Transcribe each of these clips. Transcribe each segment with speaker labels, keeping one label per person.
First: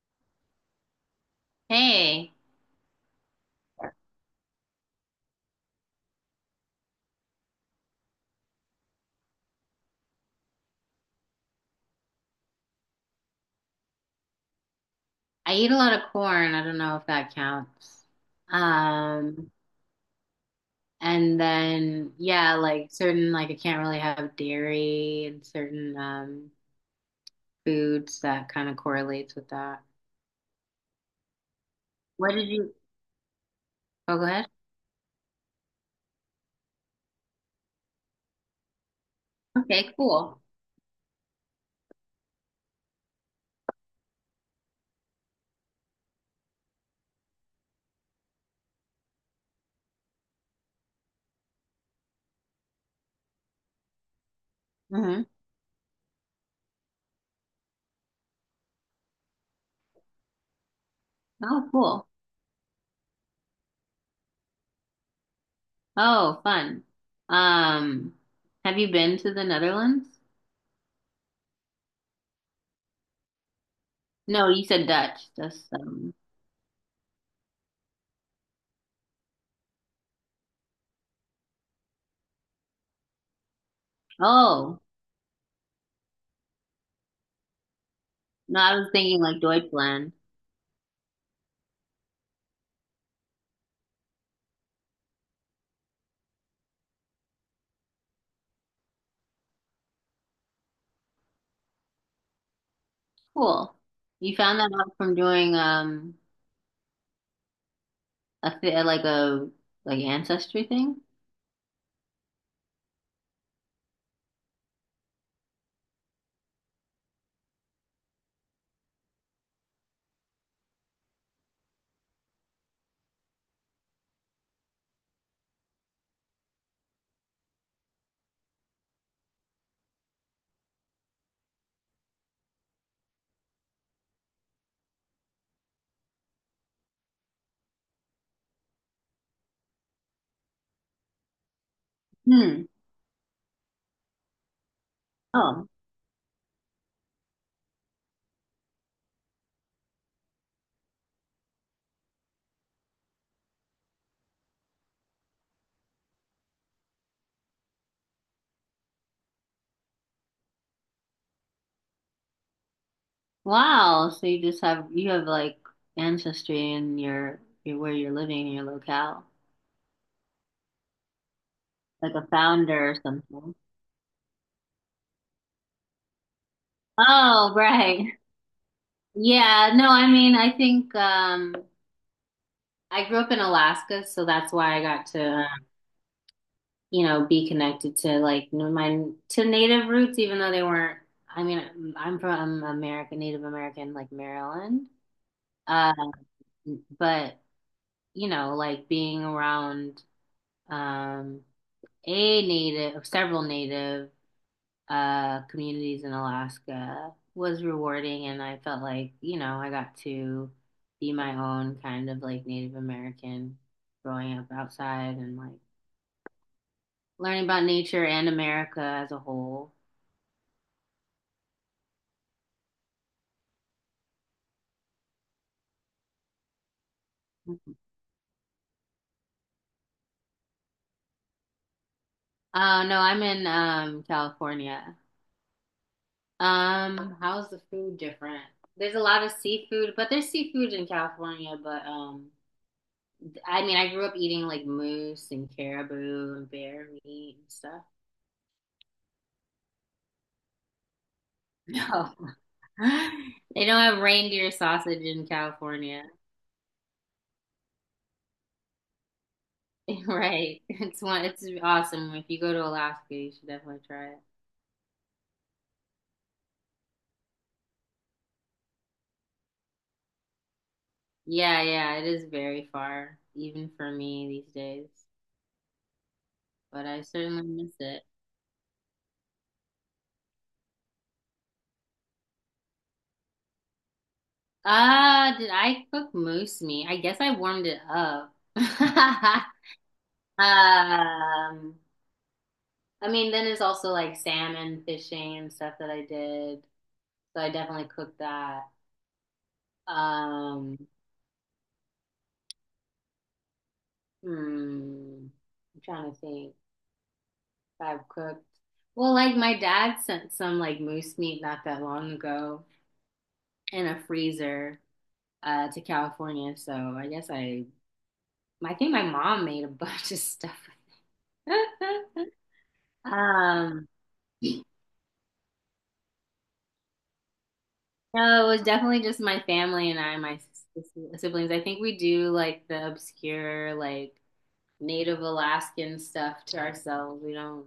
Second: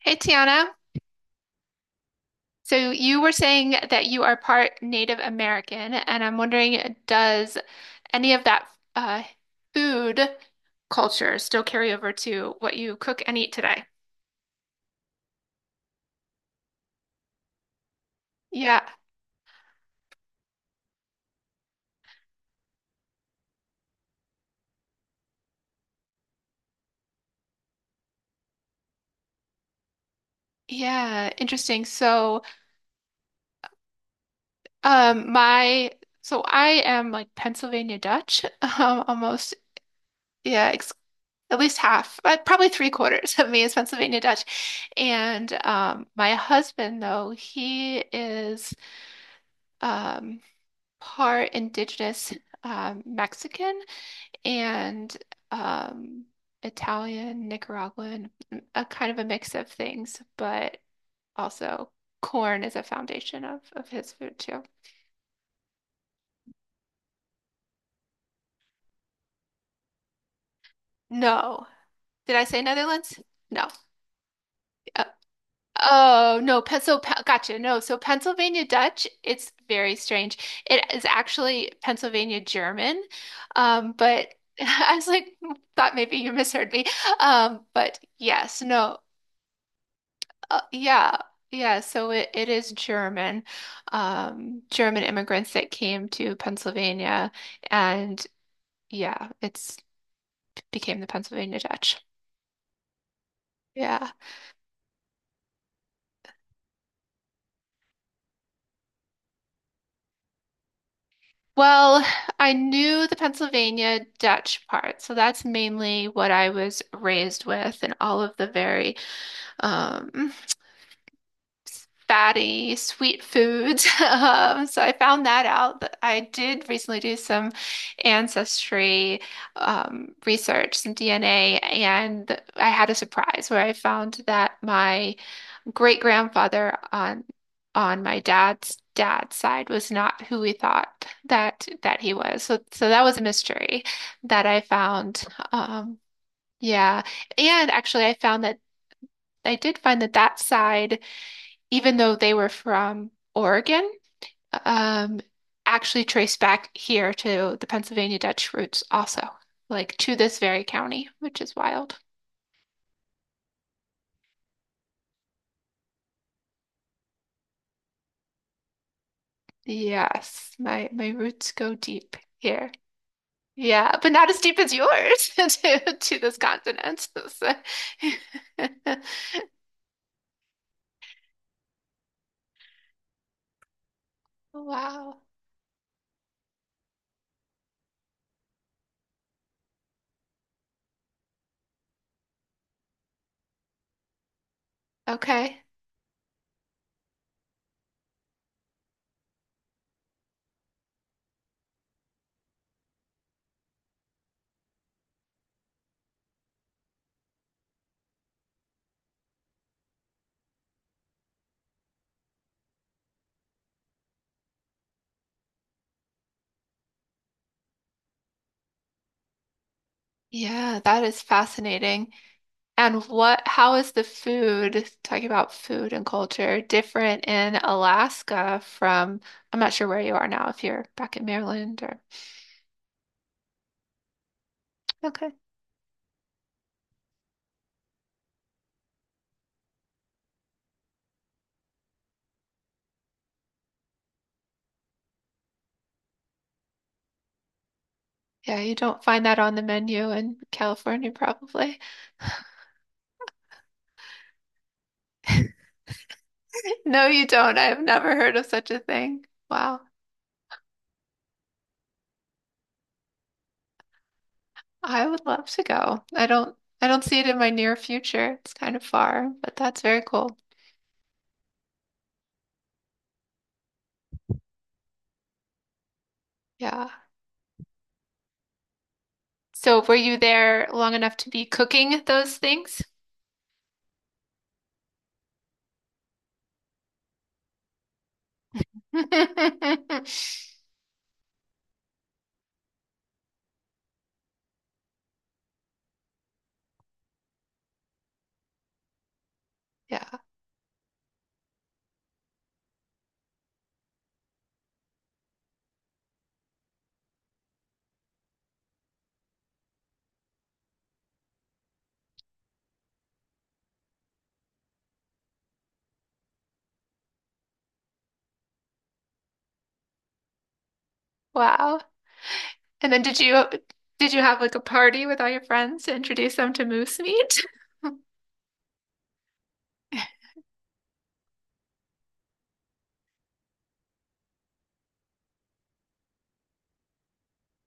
Speaker 1: Hey Tiana,
Speaker 2: Hey,
Speaker 1: so you were saying that you are part Native American, and I'm wondering, does any of that uh, food culture still carry over to what you cook and eat today?
Speaker 2: I eat a lot of corn. I don't know if that counts.
Speaker 1: Yeah,
Speaker 2: Um, and then yeah, like certain like I can't really have dairy and certain foods that kind of correlates with that.
Speaker 1: yeah, interesting.
Speaker 2: What
Speaker 1: So,
Speaker 2: did you? Oh, go ahead.
Speaker 1: my so I am like Pennsylvania Dutch, almost,
Speaker 2: Okay, cool.
Speaker 1: yeah, ex at least half, but probably three-quarters of me is Pennsylvania Dutch, and my husband though he is. Um, Part indigenous Mexican and
Speaker 2: Hmm.
Speaker 1: um, Italian, Nicaraguan, a kind of a mix of things, but
Speaker 2: Oh,
Speaker 1: also
Speaker 2: cool.
Speaker 1: corn is a foundation of his food too.
Speaker 2: Oh, fun. Um, have you been to the Netherlands?
Speaker 1: No. Did I say Netherlands? No.
Speaker 2: No, you said
Speaker 1: Uh,
Speaker 2: Dutch. That's.
Speaker 1: oh, no. Gotcha. No. So, Pennsylvania Dutch, it's very strange. It is actually Pennsylvania German, but
Speaker 2: Oh,
Speaker 1: I was like, thought maybe you misheard me. But
Speaker 2: no,
Speaker 1: yes,
Speaker 2: I was
Speaker 1: no.
Speaker 2: thinking like Deutschland.
Speaker 1: Yeah, yeah. So it is German, German immigrants that came to Pennsylvania, and yeah, it's became the Pennsylvania Dutch.
Speaker 2: Cool.
Speaker 1: Yeah.
Speaker 2: You found that out from doing a th like a like ancestry thing?
Speaker 1: Well, I knew the Pennsylvania Dutch part, so that's mainly what I was raised with, and all of the very um, fatty, sweet foods. So I found that out. But I did recently do some ancestry research, some DNA, and I had a surprise where I found that my great grandfather on my dad's dad's side was not who we thought that he was. So
Speaker 2: Hmm.
Speaker 1: so that was a mystery that I found.
Speaker 2: Oh.
Speaker 1: Um, yeah, and actually I found that. I did find that that side even though they were from Oregon, um, actually trace back here to the Pennsylvania Dutch roots also, like to this very county, which is wild.
Speaker 2: Wow. So you just have like ancestry in your where you're living in your locale.
Speaker 1: Yes, my roots go
Speaker 2: Like
Speaker 1: deep
Speaker 2: a
Speaker 1: here.
Speaker 2: founder or something.
Speaker 1: Yeah, but not as deep as yours to this continent. So-
Speaker 2: Oh, right. Yeah, no, I mean I think I grew up in Alaska, so that's why I got
Speaker 1: Wow.
Speaker 2: to, you know, be connected to like my to native roots, even though they weren't. I mean, I'm from America, Native American, like Maryland.
Speaker 1: Okay.
Speaker 2: Um, but, you know, like being around, um, a native, several native communities in Alaska was rewarding, and I felt like, you know, I got to be my own kind of like Native American growing up outside and like learning about nature and America as a whole.
Speaker 1: Yeah, that is fascinating. And what, how is the food, talking about food and culture, different in Alaska from, I'm not sure where you are now, if you're back in Maryland or,
Speaker 2: No, I'm in California.
Speaker 1: okay.
Speaker 2: How's the food different? There's a lot of seafood, but there's seafood in California, but I mean I grew up eating like moose and caribou and bear meat and stuff.
Speaker 1: Yeah, you don't find that on the menu in California, probably.
Speaker 2: No. They don't have reindeer sausage in California.
Speaker 1: No, you don't. I have never heard of such a thing. Wow.
Speaker 2: Right. It's awesome. If you go to Alaska, you should definitely try it.
Speaker 1: I would love to go. I don't see it in my near future. It's kind of far, but that's very cool.
Speaker 2: Yeah, yeah, it is very far, even for me these days. But
Speaker 1: Yeah.
Speaker 2: I certainly miss it.
Speaker 1: So were you there long enough to be cooking those things?
Speaker 2: Did I cook moose meat? I guess I warmed it up.
Speaker 1: Yeah.
Speaker 2: Um, I mean, then it's also like salmon fishing and stuff that I did. So I definitely cooked that. Um, hmm, I'm trying to think if I've cooked. Well, like my dad sent some like moose meat not that long ago in a freezer to California. So I guess I think my mom made a bunch of stuff.
Speaker 1: Wow. And then
Speaker 2: Um,
Speaker 1: did you have like a party with all your friends to introduce them to moose meat?
Speaker 2: No, it was definitely just my family and I, my siblings. I think we do like the obscure, like Native Alaskan stuff to ourselves. We don't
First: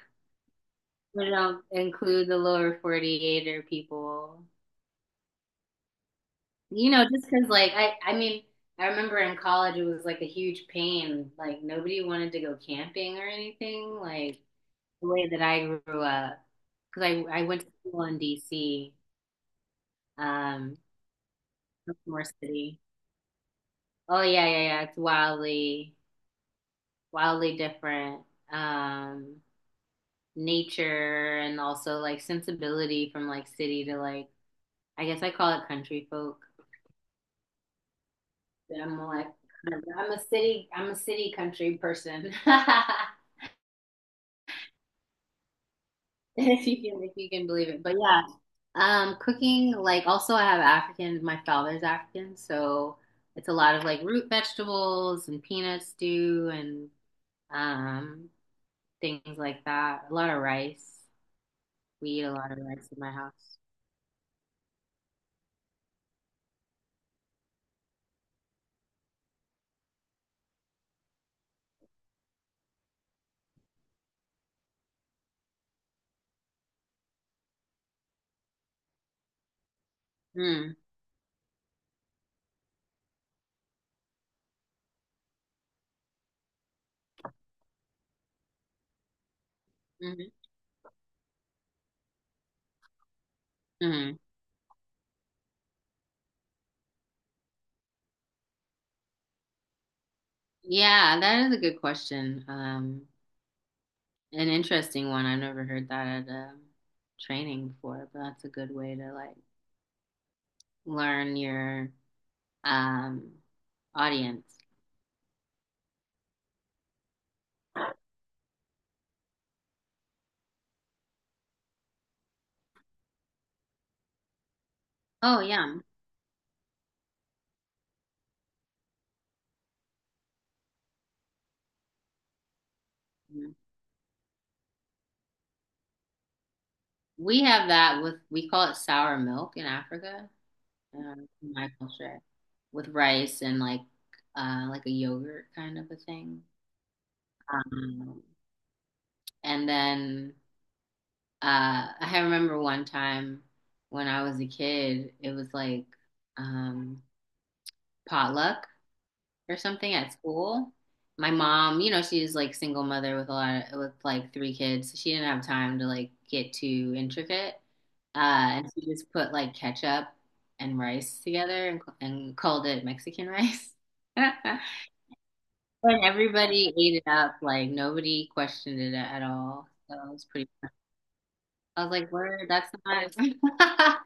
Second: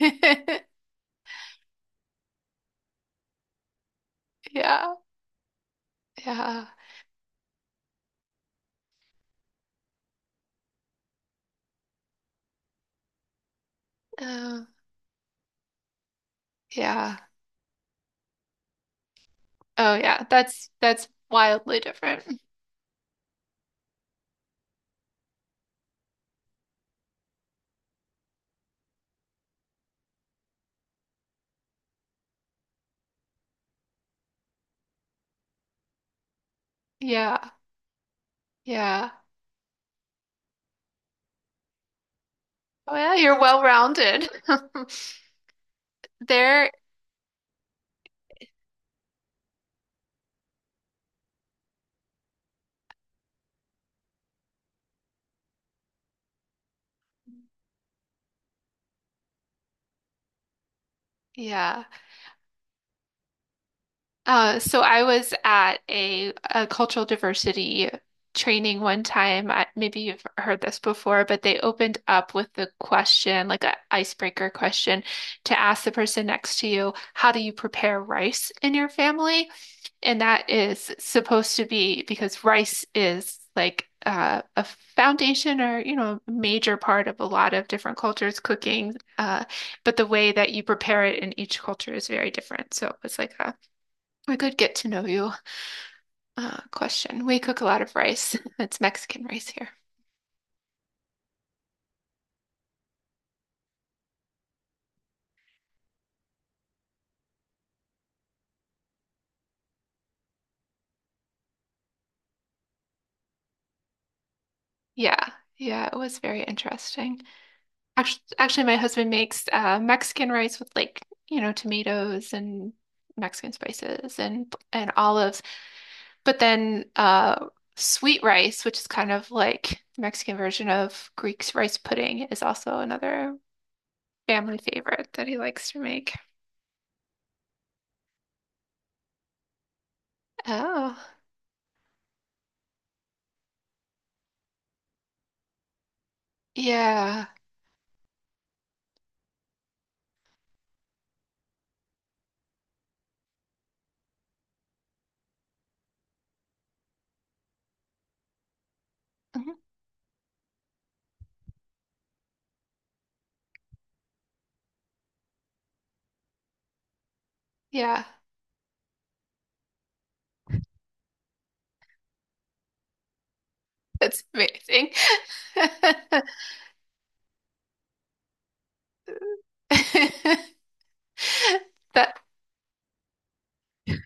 Speaker 2: we don't include the lower 48 or people.
Speaker 1: Yeah. Yeah.
Speaker 2: You know, just because, like, I mean, I remember in college it was like a huge pain. Like nobody wanted to go camping or anything, like
Speaker 1: Oh,
Speaker 2: the way that I grew up,
Speaker 1: yeah.
Speaker 2: because I went to school in DC,
Speaker 1: Oh, yeah.
Speaker 2: um,
Speaker 1: That's wildly
Speaker 2: Baltimore
Speaker 1: different.
Speaker 2: City. Oh yeah, yeah, yeah. It's wildly different, um, nature and also like sensibility from like city to like, I guess I call it, country folk.
Speaker 1: Yeah.
Speaker 2: I'm
Speaker 1: Yeah.
Speaker 2: like I'm a city country person.
Speaker 1: Oh, yeah, you're well-rounded.
Speaker 2: If
Speaker 1: There,
Speaker 2: you can, if you can believe it. But yeah, cooking, like, also I have African, my father's African, so it's a lot of like root vegetables and peanut stew and um things like that. A lot of rice.
Speaker 1: yeah.
Speaker 2: We eat a lot of rice in my house.
Speaker 1: So I was at a cultural diversity training one time. I, maybe you've heard this before, but they opened up with the question, like an icebreaker question, to ask the person next to you, how do you prepare rice in your family? And that
Speaker 2: Mm.
Speaker 1: is supposed to be because rice is like a foundation or, you know, a major part of a lot of different cultures' cooking. But the way that you prepare it in each culture is very different. So it's like
Speaker 2: Hmm.
Speaker 1: a good get to know you question. We cook a lot of rice. It's Mexican rice here.
Speaker 2: Yeah, that is a good question. An interesting one. I've never heard that at a training before, but that's a good way to like learn your um audience.
Speaker 1: Yeah, yeah, it was very interesting. Actually, my husband makes Mexican rice with like, you know, tomatoes and Mexican spices and
Speaker 2: Oh
Speaker 1: olives,
Speaker 2: yeah.
Speaker 1: but then sweet rice, which is kind of like the Mexican version of Greek's rice pudding, is also another
Speaker 2: Mhm.
Speaker 1: family favorite that he likes to make.
Speaker 2: We have that with, we call it sour milk in Africa,
Speaker 1: Oh,
Speaker 2: in my culture, with rice and like a yogurt kind of a thing.
Speaker 1: yeah,
Speaker 2: Um, and then I remember one time when I was a kid, it was like, um, potluck
Speaker 1: Mhm,
Speaker 2: or something at school. My mom, you know, she's like single mother with a lot of, with like three kids. She didn't have time to like get too intricate.
Speaker 1: yeah,
Speaker 2: And she just put like ketchup and rice together and, called it Mexican rice.
Speaker 1: that's amazing.
Speaker 2: And everybody ate it up. Like nobody questioned it at all. So it was pretty. I was like,
Speaker 1: That
Speaker 2: "Word, that's not."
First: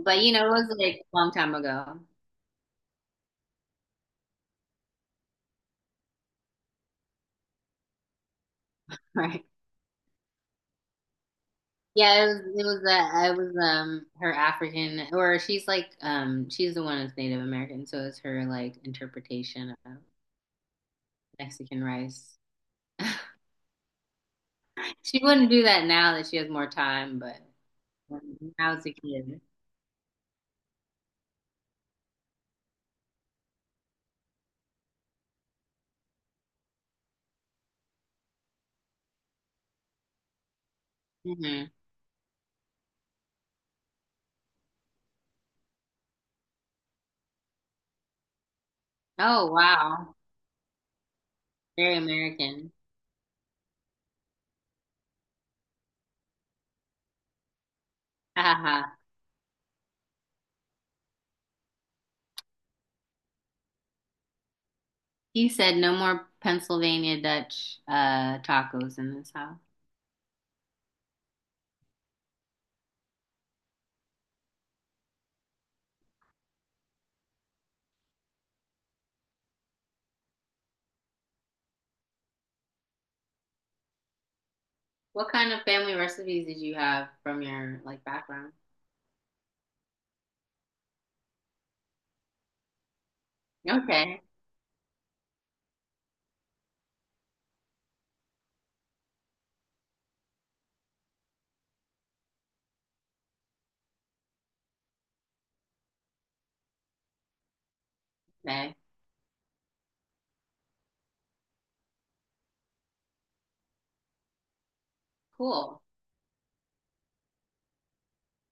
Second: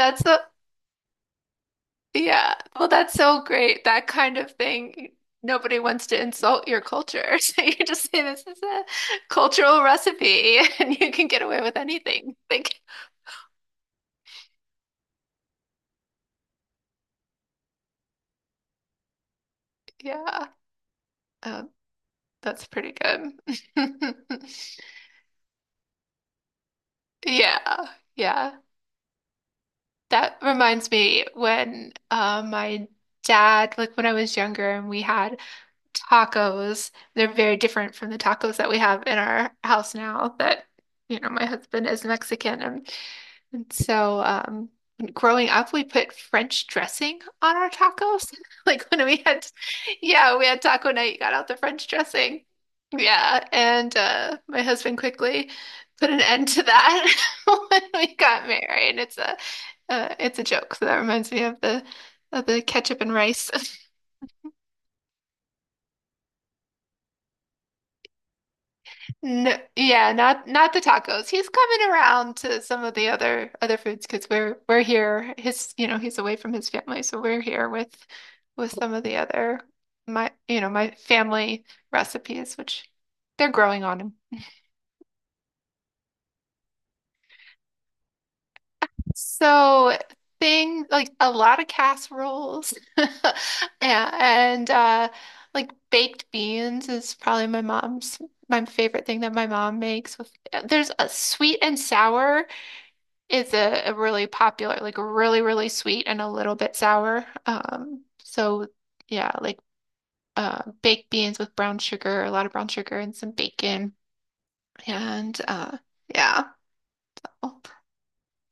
Speaker 2: But you
Speaker 1: a
Speaker 2: know, it was like a long time ago,
Speaker 1: yeah. Well, that's so great. That kind of thing. Nobody wants to insult your culture. So you just say this is a
Speaker 2: right?
Speaker 1: cultural recipe and you can get away with
Speaker 2: Yeah, it
Speaker 1: anything.
Speaker 2: was. It
Speaker 1: Like,
Speaker 2: was. Her African, or she's like, she's the one that's Native American, so it's her like interpretation of
Speaker 1: yeah. Um,
Speaker 2: Mexican rice.
Speaker 1: that's pretty good.
Speaker 2: She wouldn't do that now that she has more time, but
Speaker 1: Yeah.
Speaker 2: when
Speaker 1: Yeah.
Speaker 2: I was a kid.
Speaker 1: That reminds me when my dad, like when I was younger and we had tacos. They're very different from the tacos that we have in our house now that, you know, my
Speaker 2: Hmm.
Speaker 1: husband is Mexican. And so, um, Growing up, we put French dressing on our tacos. Like when we had,
Speaker 2: Oh wow,
Speaker 1: yeah, we had taco night, you got out the French
Speaker 2: very
Speaker 1: dressing.
Speaker 2: American.
Speaker 1: Yeah. And my husband quickly put an end to that when we
Speaker 2: Ha
Speaker 1: got
Speaker 2: ha ha.
Speaker 1: married. It's a joke. So that reminds me of the ketchup and rice.
Speaker 2: He said no more Pennsylvania Dutch tacos in this
Speaker 1: No,
Speaker 2: house.
Speaker 1: yeah, not not the tacos. He's coming around to some of the other foods because we're here. His, you know, he's away from his family, so we're here with some of the other my, you know, my family recipes, which they're growing on him.
Speaker 2: What kind of family recipes did you have from your like background?
Speaker 1: So thing like a lot of casseroles, yeah,
Speaker 2: Okay.
Speaker 1: and like baked beans is probably my favorite thing that my mom makes with there's a sweet and sour. It's a really popular, like really, really sweet and a little bit sour. So
Speaker 2: Okay,
Speaker 1: yeah, like baked beans with brown sugar, a lot of brown sugar and some bacon, and
Speaker 2: cool.
Speaker 1: yeah, Oh,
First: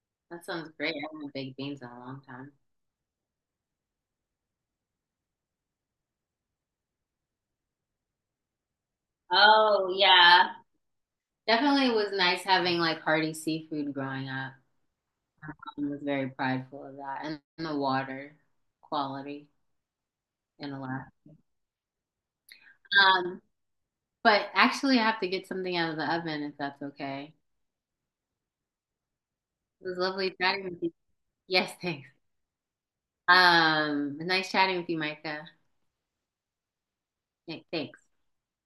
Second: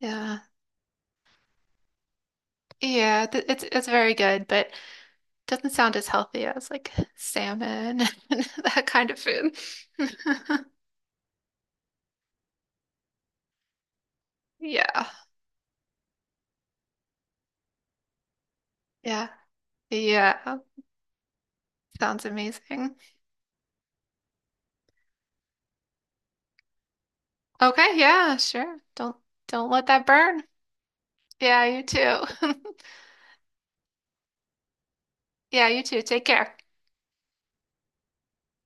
Speaker 1: yeah,
Speaker 2: That sounds great. I haven't baked beans in a long time.
Speaker 1: yeah. th- it's very good, but doesn't sound as healthy as like salmon and that kind of food.
Speaker 2: Oh, yeah. Definitely was nice having like hearty seafood growing up.
Speaker 1: Yeah,
Speaker 2: I was very prideful of that and the water
Speaker 1: yeah,
Speaker 2: quality
Speaker 1: yeah.
Speaker 2: in Alaska.
Speaker 1: Sounds amazing.
Speaker 2: Um, but actually, I have to get something out of the oven if that's okay.
Speaker 1: Okay, yeah, sure. Don't let
Speaker 2: It was
Speaker 1: that
Speaker 2: lovely
Speaker 1: burn.
Speaker 2: chatting with you.
Speaker 1: Yeah,
Speaker 2: Yes,
Speaker 1: you
Speaker 2: thanks.
Speaker 1: too.
Speaker 2: Nice chatting with you, Micah.
Speaker 1: Yeah, you too. Take care.
Speaker 2: Yeah, thanks.